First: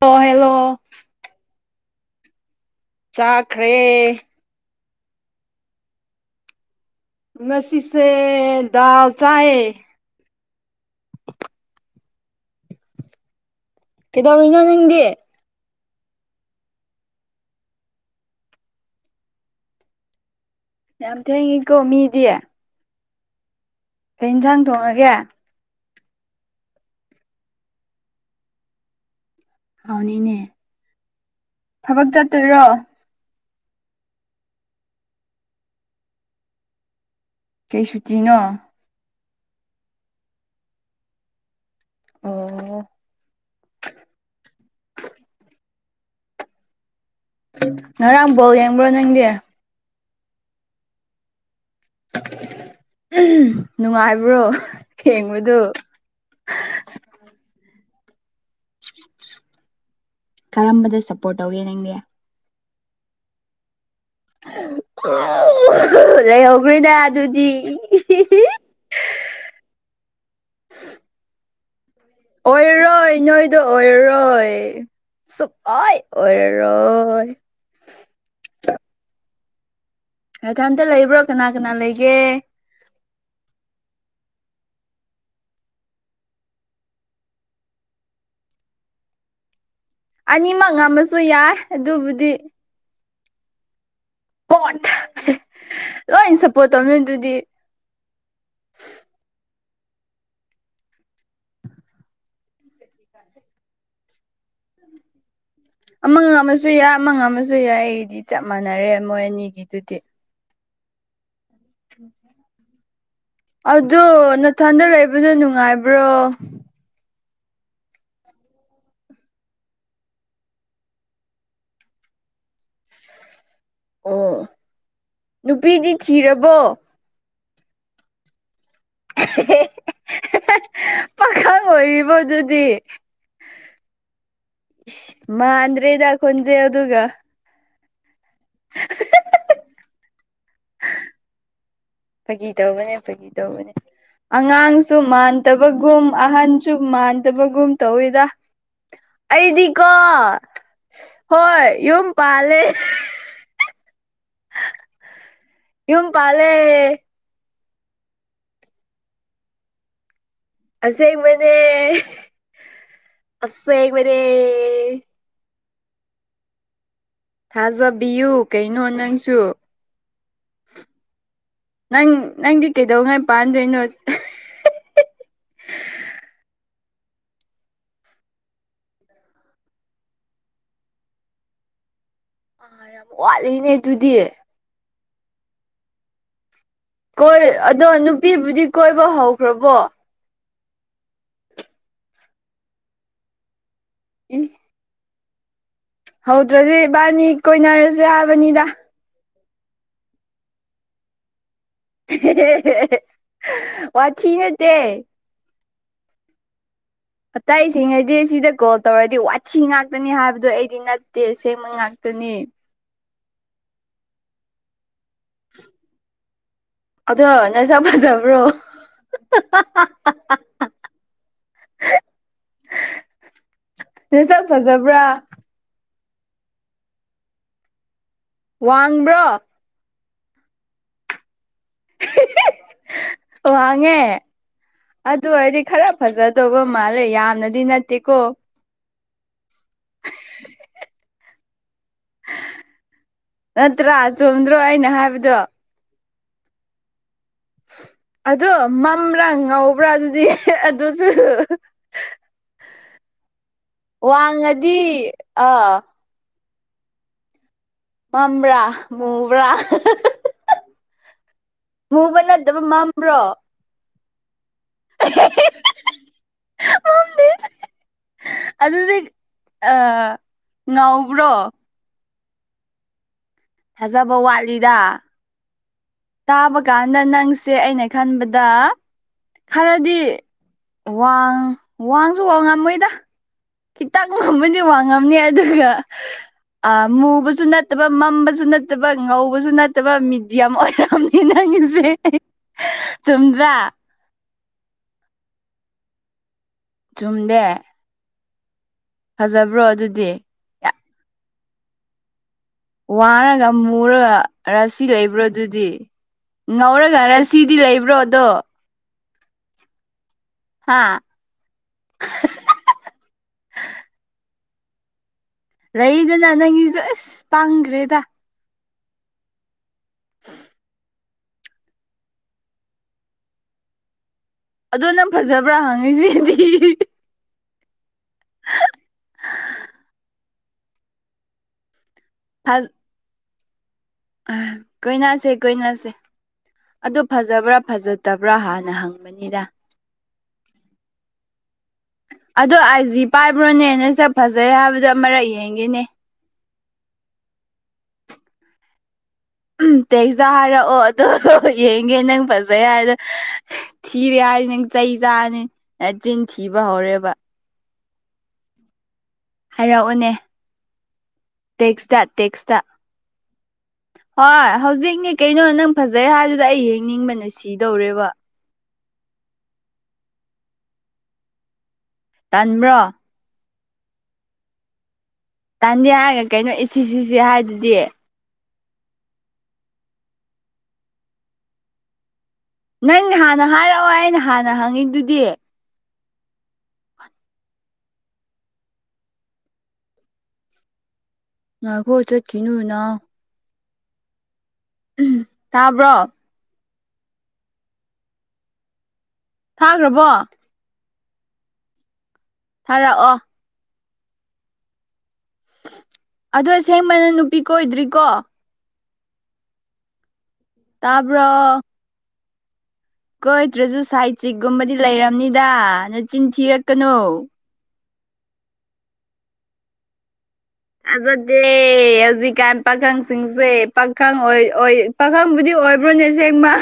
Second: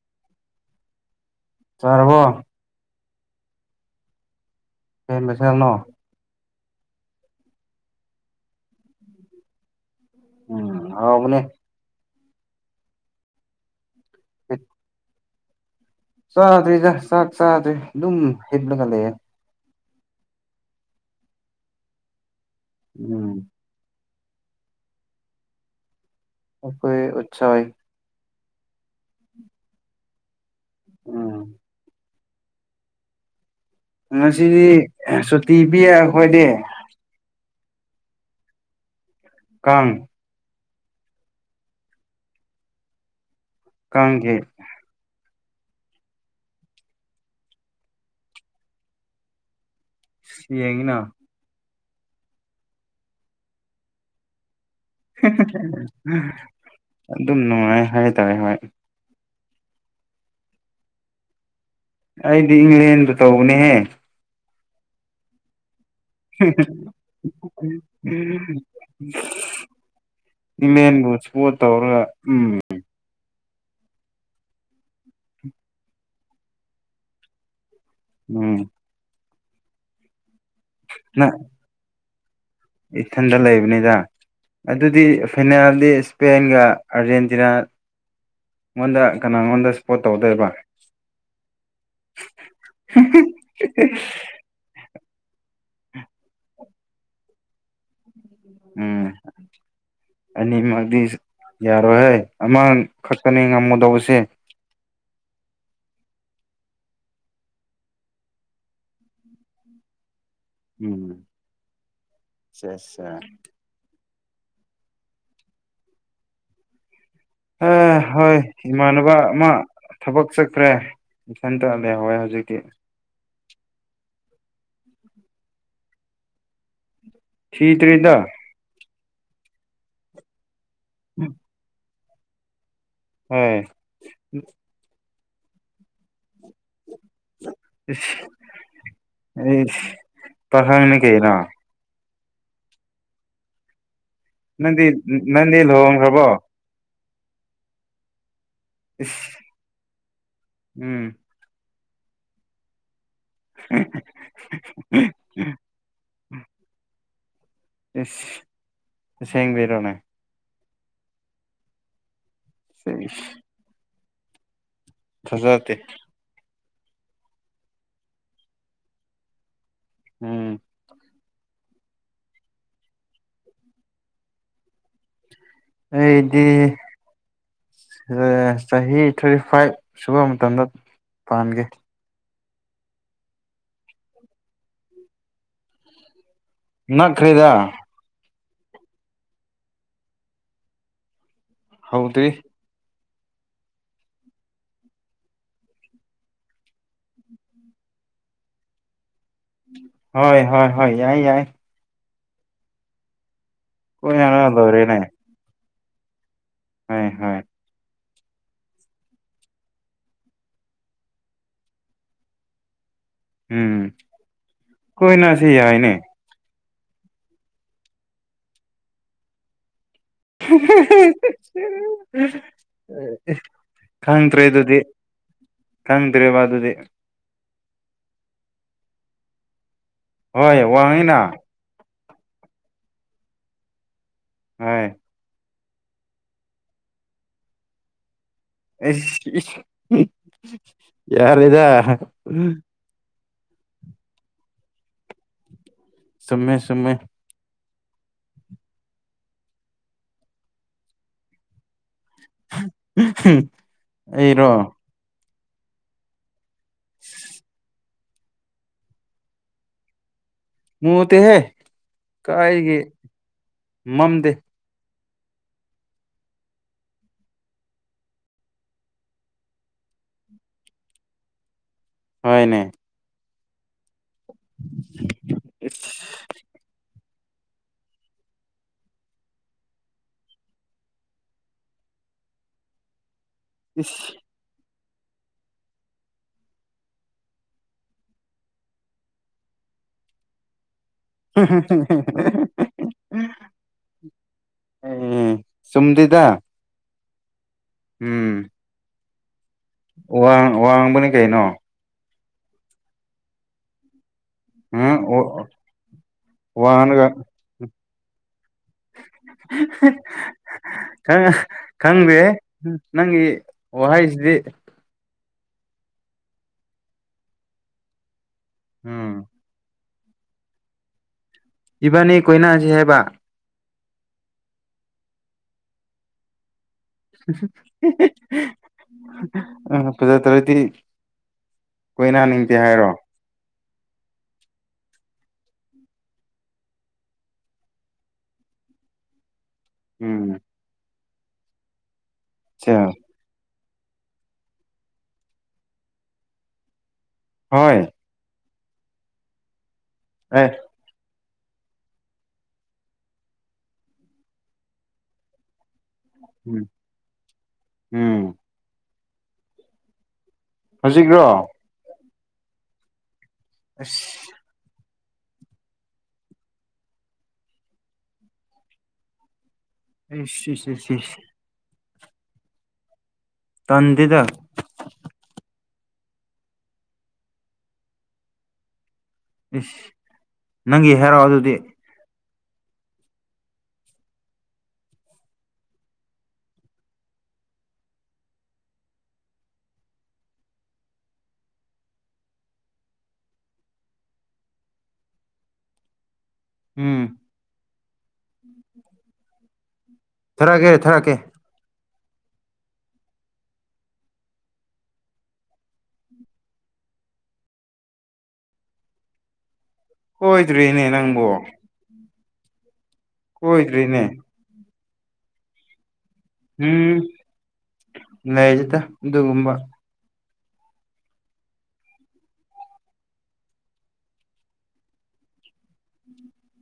ꯑꯣ ꯍꯦꯜꯂꯣ ꯆꯔ ꯆꯥꯈ꯭ꯔꯦ ꯀꯩ ꯃꯊꯦꯜꯅꯣ ꯉꯁꯤꯁꯦ ꯗꯥꯜ ꯆꯥꯏꯌꯦ ꯎꯝ ꯍꯥꯎꯕꯅꯦ ꯀꯩꯗꯧꯔꯤꯅꯣ ꯅꯪꯗꯤ ꯆꯥꯗ꯭ꯔꯤ ꯆꯥꯛ ꯆꯥꯗ꯭ꯔꯤ ꯑꯗꯨꯝ ꯍꯤꯞꯂꯒ ꯂꯩꯌꯦ ꯌꯥꯝ ꯊꯦꯡꯉꯤꯀꯣ ꯃꯤꯗꯤ ꯎꯝ ꯀꯩ ꯌꯦꯟꯁꯥꯡ ꯊꯣꯡꯉꯒꯦ ꯑꯩꯈꯣꯏ ꯎꯆꯥ ꯏ ꯍꯥꯎꯅꯤ ꯅꯦ ꯎꯝ ꯕꯛ ꯆꯠꯇꯣꯏꯔꯣ ꯉꯁꯤꯗꯤ ꯁꯨꯇꯤ ꯄꯤꯌꯦ ꯑꯩꯈꯣꯏꯗꯤ ꯀꯩ ꯁꯨꯇꯤꯅꯣ ꯀꯥꯡ ꯑꯣ ꯀꯥꯡꯒꯤ ꯉꯔꯥꯡ ꯕꯣꯜ ꯌꯦꯡꯕ꯭ꯔꯣ ꯅꯪꯗꯤ ꯌꯦꯡꯉꯤꯅ ꯅꯨꯡꯉꯥꯏꯕ꯭ꯔꯣ ꯌꯦꯡꯕꯗꯨ ꯑꯗꯨꯝ ꯅꯨꯡꯉꯥꯏ ꯍꯥꯏꯇꯥꯔꯦ ꯍꯣꯏ ꯀꯔꯝꯕꯗ ꯁꯞꯄꯣꯔꯠ ꯇꯧꯒꯦ ꯅꯪꯗꯤ ꯑꯩꯗꯤ ꯏꯪꯂꯦꯟꯗ ꯇꯧꯕꯅꯦꯍꯦ ꯂꯩꯍꯧꯈ꯭ꯔꯔꯤꯗ ꯑꯗꯨꯗꯤ [unintelligible] ꯏꯃꯦꯟꯕꯨ ꯁꯄꯣꯔꯠ ꯇꯧꯔꯒ ꯎꯝ ꯑꯣꯏꯔꯔꯣꯏ ꯅꯣꯏꯗ‌ꯣ ꯑꯣꯏꯔꯔꯣꯏ ꯁꯨꯛꯑ‌ꯣꯏ ꯑꯣꯏꯔꯔꯣꯏ ꯎꯝ ꯏꯊꯟꯇ ꯂꯩꯕ꯭ꯔꯣ ꯅꯪ ꯀꯅꯥ ꯀꯅꯥ ꯂꯩꯒꯦ ꯏꯊꯟꯗ ꯂꯩꯕꯅꯤꯗ ꯑꯗꯨꯗꯤ ꯐꯤꯅꯥꯜꯗꯤ ꯏꯁꯄꯦꯟꯒ ꯑꯥꯔꯖꯦꯟꯇꯤꯅꯥ ꯑꯩꯉꯣꯟꯗ ꯀꯅꯥ ꯑꯩꯉꯣꯟꯗ ꯑꯅꯤꯃꯛ ꯉꯝꯃꯁꯨ ꯌꯥꯏ ꯑꯗꯨꯕꯨꯗꯤ [unintelligible] ꯄ [unintelligible] ꯂꯣꯏ ꯁꯞꯄꯣꯔꯠ ꯇꯧꯅꯤ ꯑꯗꯨꯗꯤ ꯎꯝ ꯑꯅꯤꯃꯛꯗꯤ ꯌꯥꯔꯣꯏꯍꯣꯏ ꯑꯃ ꯈꯛꯇꯅꯤ ꯉꯝꯃꯗꯧꯕꯁꯦ ꯑꯃ ꯉꯝꯃ‌ꯁꯨ ꯌꯥꯏ ꯑꯃ ꯉꯝ ꯃꯁꯨ ꯌꯥꯏ ꯑꯩꯗꯤ ꯆꯞ ꯃꯥꯟꯅꯔꯦ ꯃꯣꯏ ꯑꯅꯤꯒꯤꯗꯨꯗꯤ ꯎꯝ ꯆ‌ꯦ ꯆ‌ꯦ ꯑꯗꯨ ꯅꯊꯟꯗ ꯂꯩꯕꯗ ꯅꯨꯡꯉꯥꯏꯕ꯭ꯔꯣ ꯑꯦ ꯍꯣꯏ ꯏꯃꯥꯟꯅꯕ ꯑꯃ ꯊꯕꯛ ꯆꯠꯈ꯭ꯔꯦ ꯏ ꯁꯟꯇ ꯑꯗꯨꯗꯦ [unintelligible] ꯍꯋꯥꯣꯏ ꯍꯧꯖꯤꯛꯀꯤ ꯑꯣ ꯅꯨꯄꯤꯗꯤ ꯊꯤꯔꯕꯣ ꯊꯤꯇ꯭ꯔ‌ꯦꯗ [unintelligible] ꯄꯥꯈꯪ ꯑꯣꯏꯔꯤꯕꯗꯨꯗꯤ ꯑꯝ [unintelligible] ꯃꯥꯟꯗ꯭ꯔ‍ꯦꯊ ꯈ‍ꯣꯟꯖ‍ꯦꯜꯗꯨꯒ [unintelligible] ꯑꯩ ꯄꯥꯈꯪꯅꯤ ꯀꯩꯅ‍ꯣ ꯐꯥꯒꯤ ꯇꯧꯕꯅꯦ ꯐꯥꯒꯤ ꯇꯧꯕꯅꯦ ꯅꯪꯗꯤ ꯑꯉꯥꯡꯁꯨ ꯅꯪꯗꯤ ꯃꯥꯟꯗꯕꯒꯨꯝ ꯂꯨꯍꯣꯡꯈ꯭ꯔꯕꯣ ꯑꯍꯟ ꯆꯨꯝ ꯃꯥꯟꯗꯕꯒꯨꯝ ꯇꯧꯋꯤꯗ ꯏꯁ ꯑꯩꯗꯤꯀꯣ ꯎꯝ ꯍꯣꯏ ꯌꯨꯝ ꯄꯥꯂꯦ [unintelligible] [unintelligible] ꯌꯨꯝ ꯄꯥꯂꯦ ꯏꯁ ꯑꯁ‌ꯦꯡꯕꯩꯔꯣꯅꯦ ꯑꯁ‍ꯦꯡꯕꯅ‌ꯦ ꯁꯤ [inaudible] ꯑꯁ ꯑꯦ ꯃꯔꯦ [inaudible] ꯊꯥꯖꯗ‍ꯦ ꯊꯥꯖꯕꯤꯌꯨ ꯀꯩꯅꯣ ꯅꯪꯁꯨ ꯎꯝ ꯅꯪ ꯅꯪꯗꯤ ꯀꯩꯗꯧꯉꯩ ꯄꯥꯟꯗꯣꯏꯅꯣ ꯑꯩꯗꯤ ꯆꯍꯤ ꯊꯥꯔꯇꯤ ꯐꯥꯏꯚ ꯁꯨꯕ ꯃꯇꯝꯗ ꯄꯥꯟꯒꯦ ꯑꯥ ꯌꯥꯝ ꯋꯥꯠꯂꯤꯅꯦ ꯑꯗꯨꯗꯤ ꯅꯛꯈ꯭ꯔꯦꯗ ꯀꯣꯏ ꯑꯗꯣ ꯅꯨꯄꯤꯕꯨꯗꯤ ꯀꯣꯏꯕ ꯍꯧꯈ꯭ꯔꯕꯣ ꯍꯧꯗꯤ ꯏꯟ ꯍꯧꯗ꯭ꯔꯗꯤ ꯏꯕꯥꯅꯤ ꯀꯣꯏꯅꯔꯁꯨ ꯍꯥꯏꯕꯅꯤꯗ ꯍꯣꯏ ꯍꯣꯏ ꯍꯣꯏ ꯌꯥꯏ ꯌꯥꯏ [unintelligible] ꯋꯥ ꯀꯣꯏꯅꯔ ꯊꯅꯦꯠꯇꯦ ꯂꯣꯏꯔꯦꯅꯦ ꯍ ꯍꯣꯏ [unintelligible] ꯆꯥꯛꯏꯁꯤꯉꯩꯗꯤ ꯁꯤꯗ ꯀꯣꯜ ꯇꯧꯔꯗꯤ ꯋꯥꯠꯊꯤ ꯉꯥꯛꯇꯅꯤ ꯍꯥꯏꯕꯗꯣ ꯑꯩꯗꯤ ꯅꯠꯇꯦꯁꯦꯡꯕ ꯉꯥꯛꯇꯅꯤ ꯎꯝ ꯀꯣꯏꯅ ꯁꯤ ꯌꯥꯏꯅꯦ ꯑꯗꯣ ꯅꯪꯁꯥ ꯐꯖꯕ꯭ꯔꯣ [unintelligible] ꯈꯪ ꯅꯁꯛ ꯇ꯭ꯔꯦꯗꯨꯗꯤ ꯐꯖꯕ꯭ꯔꯥ ꯀꯪ ꯇ꯭ꯔꯦꯕꯗꯨꯗꯤ ꯋꯥꯡꯕ꯭ꯔ ꯍꯣꯏ ꯋꯥꯡꯡꯂꯅ ꯋꯥꯡꯉꯦ ꯍꯣꯏ ꯑꯗꯨ ꯑꯣꯏꯔꯗꯤ ꯈꯔ ꯐꯖꯗꯧꯕ ꯃꯥꯜꯂꯦ ꯌꯥꯝꯅꯗꯤ ꯅꯠꯇꯦꯀꯣ ꯌꯥꯔꯗ ꯅꯠꯇ꯭ꯔꯥ ꯆꯣꯝꯗ꯭ꯔꯣ ꯑꯩꯅ ꯍꯥꯏꯕꯗꯣ ꯁꯃꯦ ꯁꯃꯦ ꯑꯗꯣ ꯃꯝꯕ꯭ꯔꯥ ꯉꯕ꯭ꯔꯥ ꯑꯗꯨꯗꯤ ꯑꯗꯨꯁꯨ ꯎ ꯎꯝ ꯋꯥꯉꯗꯤ ꯑꯥ ꯎ ꯃꯝꯕ꯭ꯔꯥ ꯃꯨꯕ꯭ꯔꯥ ꯃꯨꯇꯦꯍꯦ ꯃꯨꯕ ꯅꯠꯇꯕ ꯀꯥꯏꯒꯦ ꯃꯝꯕ꯭ꯔꯣ ꯃꯝꯗꯦ [unintelligible] ꯃꯝꯗꯦ ꯑꯗꯨꯗꯤ ꯑ ꯉꯥꯎꯕ꯭ꯔꯣ ꯍꯅꯦ ꯊꯥꯖꯕ ꯋꯥꯠꯂꯤꯗ ꯏꯁ ꯇꯥꯕ ꯀꯥꯟꯗ ꯅꯪꯁꯦ ꯑꯩꯅ ꯈꯟꯕꯗ ꯈꯔꯗꯤ ꯋꯥꯡ ꯋꯥꯡꯁꯨ ꯋꯥ ꯉꯝꯃꯣꯏꯗ ꯏꯁ ꯈꯤꯇꯪ ꯉꯃꯗꯤ ꯋꯥꯉꯝꯅꯤ ꯑꯗꯨꯒ ꯃꯨꯕꯁꯨ ꯅꯠꯇꯕ ꯃꯝꯕꯁꯨ ꯅꯠꯇꯕ ꯉꯧꯕꯁꯨ ꯅꯠꯇꯕ ꯃꯤꯦꯗꯤꯌꯝ ꯑꯣꯏꯅꯔ ꯅꯪꯒꯤꯁꯦ ꯆꯨꯝꯗ꯭ꯔꯥ ꯁꯨꯝꯗꯤꯗ ꯆꯨꯝꯗꯦ ꯎꯝ ꯐꯖꯕ꯭ꯔꯣ ꯑꯗꯨꯗꯤ ꯋꯥꯡ ꯋꯥꯡꯕꯅꯤ ꯀꯩꯅꯣ ꯋꯥꯔꯒ ꯃꯨꯔꯒ ꯔꯁꯤ ꯂꯩꯕ꯭ꯔꯣ ꯎꯝ ꯑꯗꯨꯗꯤ ꯉꯧꯔꯒ ꯋꯥꯡꯉꯒ ꯔꯁꯤ ꯁꯤꯗꯤ ꯂꯩꯕ꯭ꯔꯣ ꯑꯗꯣ ꯍꯥ ꯈꯪ ꯈꯪꯕꯤ ꯎꯝ ꯅꯪꯒꯤ ꯋꯥꯍ ꯍꯥꯏꯁꯦ ꯂꯩꯗꯅ ꯅꯪꯒꯤꯁꯨ ꯑꯁ ꯄꯥꯡꯈ꯭ꯔꯦꯗ ꯑꯝ ꯎꯝ ꯏꯕꯥꯅꯤ ꯀꯣꯏꯅꯥꯁꯤ ꯍꯥꯏꯕ ꯑꯗꯣ ꯅꯪ ꯐꯖꯕ꯭ꯔꯥ ꯍꯥꯡꯉꯤꯁꯦꯗꯤ ꯑ ꯄꯨꯖ ꯇꯧꯗꯤ ꯀꯣꯏꯅꯥꯅꯤꯡꯗꯦ ꯍꯥꯏꯔꯣ ꯑ ꯀꯣꯏꯅꯥꯁꯦ ꯀꯣꯏꯅꯥꯁꯦ ꯑꯗꯨ ꯐꯖꯕ꯭ꯔꯥ ꯐꯖꯗꯕ꯭ꯔꯥ ꯍꯥꯟꯅ ꯍꯪꯕꯅꯤꯗ ꯎꯝ ꯑꯗꯣ ꯁꯦ ꯑꯩꯥꯏꯖꯤ ꯄꯥꯏꯕ꯭ꯔꯣꯅꯦ ꯅ ꯁ ꯐꯖꯩ ꯍꯥꯏꯕꯗꯣ ꯑꯃꯛ ꯌꯦꯡꯒꯦꯅꯦ ꯍꯣꯏ ꯎꯝ ꯇꯦꯛꯇ ꯑꯦ ꯍꯥꯏꯔꯛꯑꯣ ꯑꯗꯣ ꯌꯦꯡꯒꯦ ꯅꯪ ꯐꯖꯩ ꯍꯥꯏꯔ ꯑꯗꯣ ꯊꯤꯔꯦ ꯍꯥꯏꯅꯤ ꯅꯪ ꯆꯩ ꯆꯥꯅꯤ ꯑꯦ ꯆꯤꯡ ꯊꯤꯕ ꯎꯝ ꯍꯧꯔꯦꯕ ꯎꯝ ꯍꯥꯏꯔꯛꯑꯣꯅꯦ ꯍꯧꯖꯤꯛ꯭ꯔꯣ ꯇꯦꯛꯁꯇ ꯇꯦꯛꯁꯇ ꯑꯁ ꯍꯣꯏ ꯍꯧꯖꯤꯛꯅꯦ ꯀꯩꯅꯣ ꯅꯪ ꯐꯖꯩ ꯍꯥꯏꯗꯨꯗ ꯑꯩ ꯍꯡꯅꯤꯡꯕꯅ ꯁꯤꯗꯧꯔꯦꯕ ꯑꯁ ꯇꯟꯕ꯭ꯔꯣ ꯇꯥꯟꯗꯗ ꯇꯥꯟꯗꯦ ꯍꯥꯏꯔꯒ ꯀꯩꯅꯣ ꯏꯁꯤ ꯁꯤꯁꯤ ꯍꯥꯏꯗꯨꯗꯤ ꯏꯁ ꯅꯪꯒꯤ ꯍꯥꯏꯔꯥꯎ ꯑꯗꯨꯗꯤ ꯅꯪꯅꯦ ꯍꯥꯟꯅ ꯍꯥꯏꯔꯛꯑꯣ ꯑꯩꯅ ꯍꯥꯟꯅ ꯍꯪꯉꯤꯗꯨꯗꯤ ꯑꯈꯣ ꯆꯠꯈꯤꯅꯅ ꯇꯥꯕ꯭ꯔꯣ ꯎꯝ ꯊꯥꯈ꯭ꯔꯕꯣ ꯊꯔꯛꯑꯀꯦ ꯊꯔꯛꯀꯦ ꯊꯥꯔꯛꯑꯣ ꯑꯁꯦꯡꯕꯅ ꯅꯨꯄꯤ ꯀꫭꯏꯗ꯭ꯔꯤꯀꯣ ꯀꯣꯏꯗ꯭꯭ꯔꯤꯅꯦ ꯇꯥꯕ꯭ꯔꯣ ꯅꯪꯕꫭ ꯀꯣꯏ ꯇ꯭ꯔꯁꯨ ꯀꯣꯏꯗ꯭ꯔꯤꯅꯦ ꯁꯥꯏꯠ ꯆꯤꯛꯒꯨꯝꯕꯗꯤ ꯂꯩꯔꯕꯝꯅꯤꯗ ꯅꯆꯤꯟ ꯊꯤꯔꯛꯀꯅꯨ ꯂꯩꯩꯖꯗ ꯑꯗꯨꯒꯨꯝꯕ ꯊꯥꯖꯗ‌ꯦ ꯍꯧꯖꯤꯛꯀꯥꯟ ꯄꯥꯈꯪꯁꯤꯡꯁꯦ ꯄꯥꯈꯪ ꯑꯣꯏ ꯄꯥꯈꯪꯕꯨꯗꯤ ꯑꯣꯏꯕ꯭ꯔꯣꯅꯦ ꯁꯦꯡꯃ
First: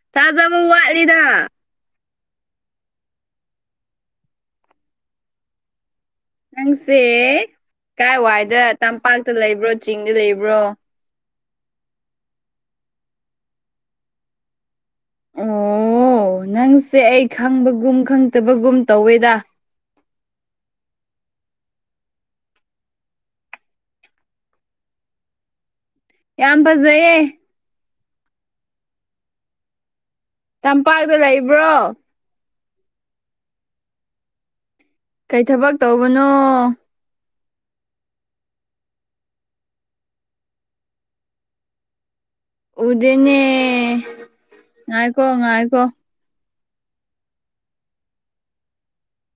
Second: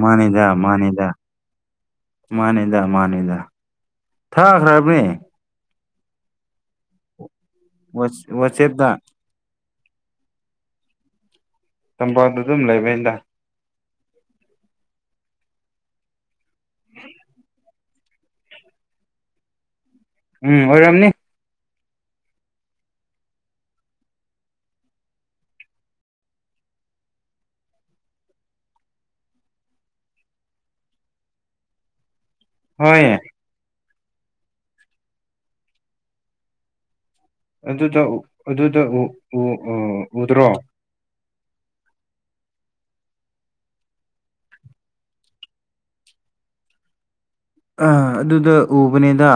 ꯃꯥꯅꯤꯗ ꯊꯥꯖꯕ ꯃꯥꯅꯤꯗ ꯋꯥꯠꯂꯤꯗ ꯃꯥꯅꯤꯗ ꯃꯥꯅꯤꯗ ꯊꯥꯈ꯭ꯔꯕꯅꯦ ꯅꯪꯁꯦ ꯋꯥꯠꯁ ꯀꯥꯏꯋꯥꯏꯗ ꯋꯥꯆꯦꯞꯇ ꯇꯝꯄꯥꯛꯇ ꯂꯩꯕ꯭ꯔꯣ ꯆꯤꯡꯗ ꯂꯩꯕ꯭ꯔꯣ ꯇꯝꯄꯥꯛꯗ ꯑꯗꯨꯝ ꯂꯩꯕꯩꯗ ꯑꯣ ꯅꯪꯁꯦ ꯑꯩ ꯈꯪꯕꯒꯨꯝ ꯈꯪꯗꯕꯒꯨꯝ ꯇꯧꯋꯦꯗ ꯎꯝ ꯑꯣꯏꯔꯝꯅꯤ ꯌꯥꯝ ꯐꯖꯩꯌꯦ ꯆꯝꯄꯥꯛꯇ ꯂꯩꯕ꯭ꯔꯣ ꯍꯣꯏ ꯌꯥ ꯀꯩ ꯊꯕꯛ ꯇꯧꯕꯅꯣ ꯑꯗꯨꯗ ꯑꯗꯨꯗ ꯎ ꯎꯗ꯭ꯔꯣ ꯎꯗꯅꯦ ꯉꯥꯏꯀꯣ ꯉꯥꯏꯀꯣ ꯑ ꯑꯗꯨꯗ ꯎꯕꯅꯦꯗ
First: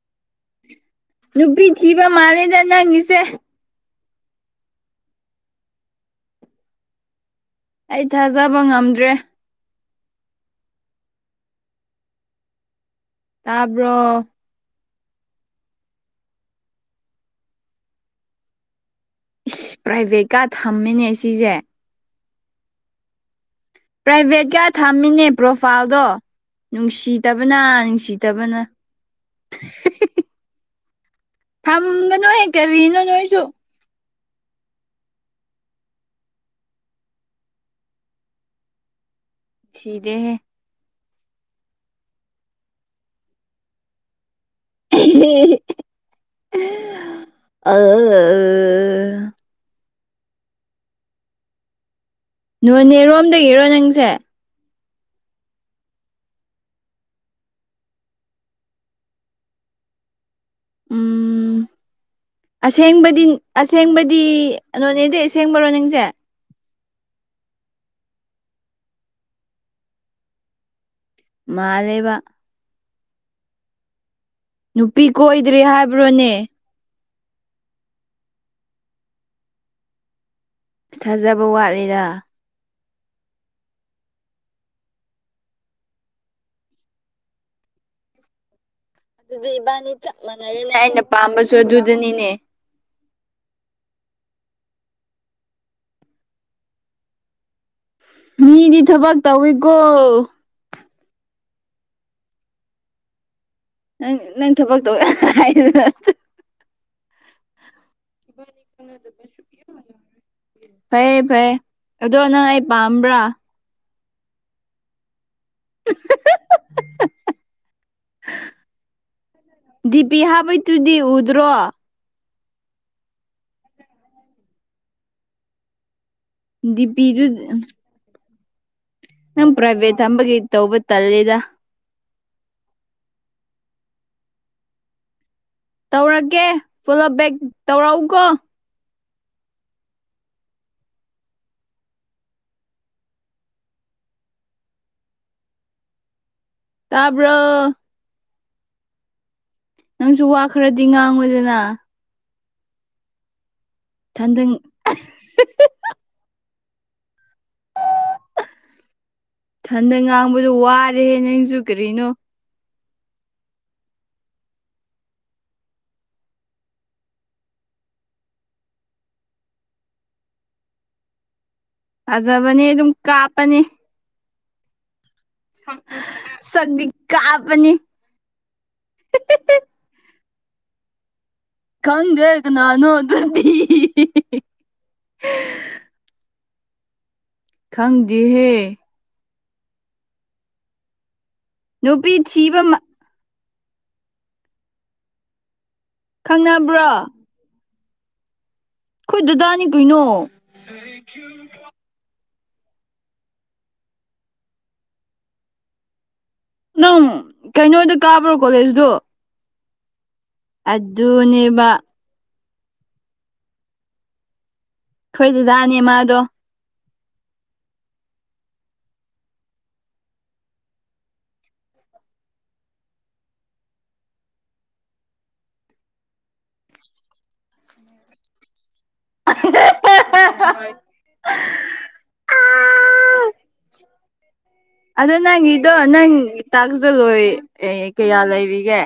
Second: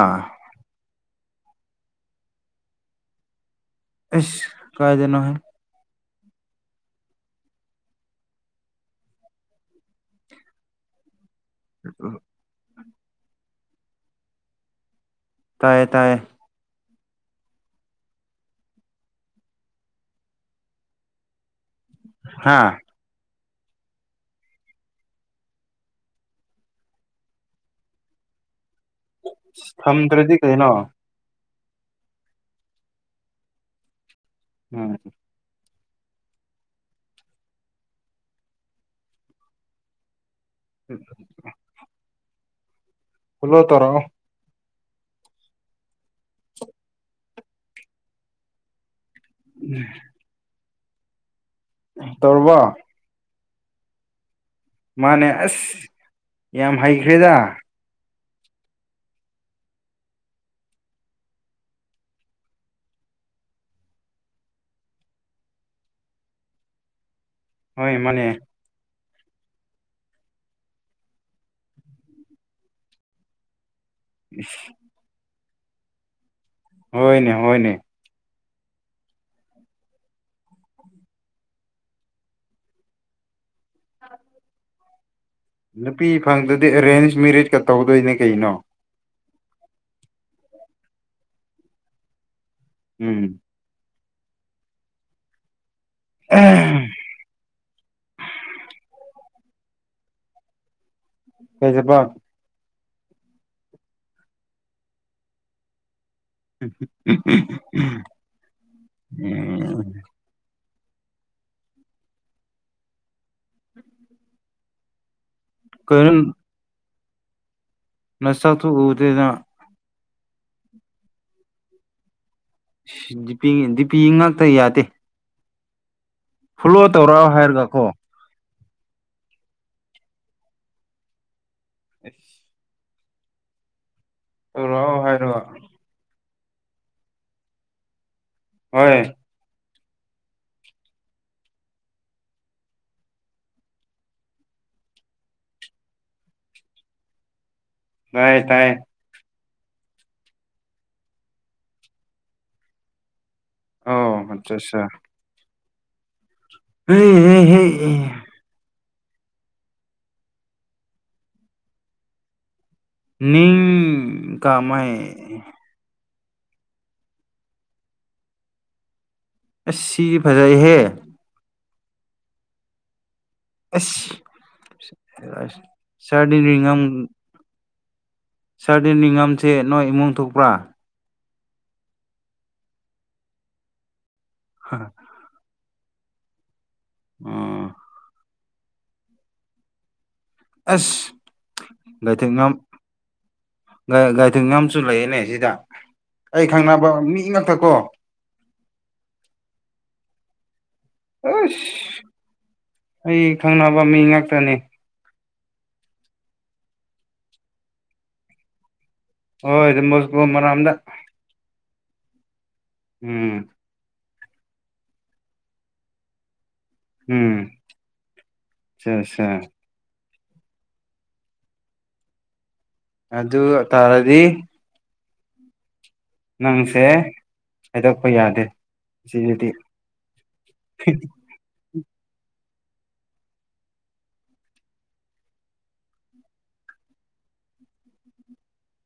ꯗꯨꯕꯤ ꯖꯤꯕ ꯃꯥꯗ ꯅꯪꯤꯁꯦ ꯑꯦꯁ ꯀꯥꯏꯗꯅꯣꯍꯦ ꯑꯩ ꯊꯥꯖꯕ ꯉꯝꯗ꯭ꯔꯦ ꯑ ꯇꯥꯕ꯭ꯔꯣ ꯇꯌꯦ ꯇꯥꯏꯌꯦ ꯏꯁ ꯄ꯭ꯔꯥꯏꯚꯦꯠꯀ ꯊꯝꯃꯤꯅꯦ ꯁꯤꯁꯦ ꯍꯥꯥ ꯄ꯭ꯔꯥꯏꯚꯦꯠꯀ ꯊꯝꯃꯤꯅꯦ ꯄ꯭ꯔꯣꯐꯥꯏꯜꯗꯣ ꯅꯨꯡꯁꯤꯗꯕꯅ ꯅꯨꯡꯁꯤꯗꯕꯅ ꯊꯝꯗ꯭ꯔꯗꯤ ꯀꯩꯅꯣ ꯊꯝꯒꯅꯣꯏ ꯍꯦꯛ ꯀꯔꯤꯅꯣ ꯅꯣꯏꯁꯨ ꯎꯝ ꯁꯤꯗ‌ꯦ ꯍꯦ ꯎ ꯐꯂꫭ ꯇꯩꯔꯛꯑꫭ ꯑꯥ ꯎ ꯎꯝ ꯇꯧꯕ ꯅꯣꯅꯦꯔꯣꯝꯗꯒꯤꯔꯣ ꯅꯪꯁꯦ ꯃꯥꯅꯦ ꯑꯁ ꯌꯥꯝ ꯍꯩꯈ꯭ꯔꯦꯗ ꯎꯝ ꯑꯁꯦꯡꯕꯗꯤ ꯑꯁꯦꯡꯕꯗꯤ ꯅꯣꯅꯦꯗꯩ ꯑꯁꯦꯡꯕꯔꯣ ꯅꯁꯦ ꯍꯣꯏꯅꯦ ꯃꯥꯅ‌ꯦ ꯃꯥ ꯂꯩꯕ ꯏꯁ ꯅꯨꯄꯤ ꯀꯣꯏꯗ꯭ꯔꯦ ꯍꯥꯏꯕ꯭ꯔꯣꯅꯦ ꯍꯣꯏꯅꯦ ꯍꯣꯏꯅꯦ ꯑ ꯊꯥꯖꯕ ꯋꯥꯠꯂꯤꯗ ꯅꯨꯄꯤ ꯐꯪꯗꯗꯤ ꯑꯦꯔꯦꯟꯖ ꯃꯦꯔꯤꯖꯀ ꯇꯧꯗꯣꯏꯅꯦ ꯀꯩꯅꯣ ꯑꯗꯨꯗꯤ ꯏꯕꯥꯅꯤ ꯆꯞ ꯃꯅꯥꯔ°ꯅ° ꯑꯩꯅ ꯄꯥꯝꯕꯁꯨ ꯑꯗꯨꯗꯅꯤ ꯎꯝꯝ ꯑꯥꯑꯑ ꯃꯤꯗꯤ ꯊꯕꯛ ꯇꯧꯋꯤꯀꯣ ꯀꯩ ꯊꯕꯛ ꯅꯪ ꯅꯪ ꯊꯕꯛꯇꯧꯏ ꯍꯥꯏꯕꯗꯨꯗ ꯎꯝ ꯎꯝꯝꯝ [unintelligible] ꯐꯩꯌꯦ ꯐꯩꯌꯦ ꯑꯗꯣ ꯅꯪ ꯑꯩ ꯄꯥꯝꯕ꯭ꯔꯥ ꯀꯩꯅꫭ [unintelligible] ꯅꯁꯥ ꯊꯨ ꯎꯗ‌ꯦꯅ ꯗꯤꯄꯤ ꯍꯥꯕꯤꯗꯨꯨꯗꯤ ꯎꯗ꯭ꯔꯣ ꯗꯤ ꯗꯤꯄꯤ ꯉꯥꯛꯇ ꯌꯥꯗꯦ ꯐꯣꯂꯣ ꯗꯤꯄꯤꯗꯨ ꯇꯧꯔꯑꯣ ꯍꯥꯏꯔꯒ ꯀꯣ ꯅꯪ ꯄ꯭ꯔꯥꯏꯕꯦꯠ ꯊꯝꯕꯒꯤ ꯇꯧꯕꯇꯜꯂꯦꯗ ꯑꯦꯁ ꯇꯔꯥꯎ ꯍꯥꯏꯔꯣ ꯇꯧꯔꯒꯦ ꯐꯣꯂꯣ ꯕꯦꯛ ꯇꯧꯔꯛꯎꯀꯣ ꯍꯣꯏ ꯇꯥꯕꯔꫭ ꯇꯥꯏ ꯇꯥꯏ ꯅꯪꯁꯨ ꯋꯥ ꯈꯔꯗꯤ ꯉꯥꯡꯉꯣꯗꯅ ꯑꯣꯑ ꯊꯟꯗ ꯑꯠꯆꯥ ꯑꯠꯆꯥ ꯎ [unintelligible] ꯊꯟꯗꯥ ꯉꯥꯡꯕꯗꯥ ꯋꯥꯔꯦꯍꯦ ꯅꯪꯁꯨ ꯀꯔꯤꯅꯣ ꯅꯤꯡ ꯀꯥꯃꯩ ꯑꯥꯁ ꯁꯤꯗꯤ ꯐꯖꯩꯍꯦ ꯐꯖꯕꯅꯤ ꯑꯗꯨꯝ ꯀꯥꯞꯄꯅꯤ ꯁꯔꯗꯤꯔꯤꯉꯝ [unintelligible] ꯇꯥꯞꯄꯅꯤ ꯁꯥꯔ ꯅꯤꯡꯅꯤꯉꯝꯁꯦ ꯅꯣꯏꯒꯤ ꯏꯃꯨꯡ ꯊꯣꯛꯄ꯭ꯔꯥ ꯈꯪꯗꯦ ꯀꯅꯥꯅꫭ ꯑꯗꯨꯗꯤ ꯍꯥ ꯑꯣ ꯈꯪꯗꯦ ꯍ ꯑꯁ ꯅꯨꯄꯤ ꯂꯩꯏꯊꯦꯡ ꯉꯝ ꯊꯤꯕ ꯃ ꯒꯥꯥꯏꯊꯤꯉꯝ ꯁꯨ ꯂꯩꯌꯦꯅꯦ ꯁꯤꯗ ꯑꯩ ꯈꯪꯅꯕ꯭ꯔꯣ ꯈꯪꯅꯕ ꯃꯤ ꯉꯥꯛꯛꯇ ꯀꯣ ꯑꯩꯈꯣꯏ ꯗꯥꯗꯥꯅꯤ ꯀꯩꯅꯣ ꯑꯥꯁ ꯑꯩ ꯈꯪꯅꯕ ꯃꯤ ꯉꯥꯛꯇꯅꯤ ꯅꯪ ꯀꯩꯅꯣꯗꯥ ꯀꯥꯕ꯭ꯔꯥ ꯀꯣꯂꯦꯖꯇꯣ ꯍꯣꯏ ꯗꯣꯝꯕꯣꯁꯀꯣ ꯃꯔꯥꯝꯗ ꯑꯗꯨꯅꯦꯕꯥ ꯎꯝꯝ ꯑꯩꯈꫭꯏꯒꯤ ꯗꯥꯗꯥꯅꯦ ꯃꯥꯗꯣ ꯎꯝ ꯑꯆꯥ ꯑꯆꯥ ꯑꯗꯨꯒꯥ ꯇꯔꯗꯤ ꯅꯪꯁꯦ ꯍꯥꯏꯗꯣꯛꯄꯥ ꯌꯥꯗꯦ ꯁꯤꯗꯗꯤ ꯑꯗꯣ ꯅꯪꯒꯤꯗꯣ ꯅꯪ ꯇꯥꯛꯁꯇꫭ ꯂꯣꯏ ꯀꯌꯥ ꯂꯩꯔꯤꯒꯦ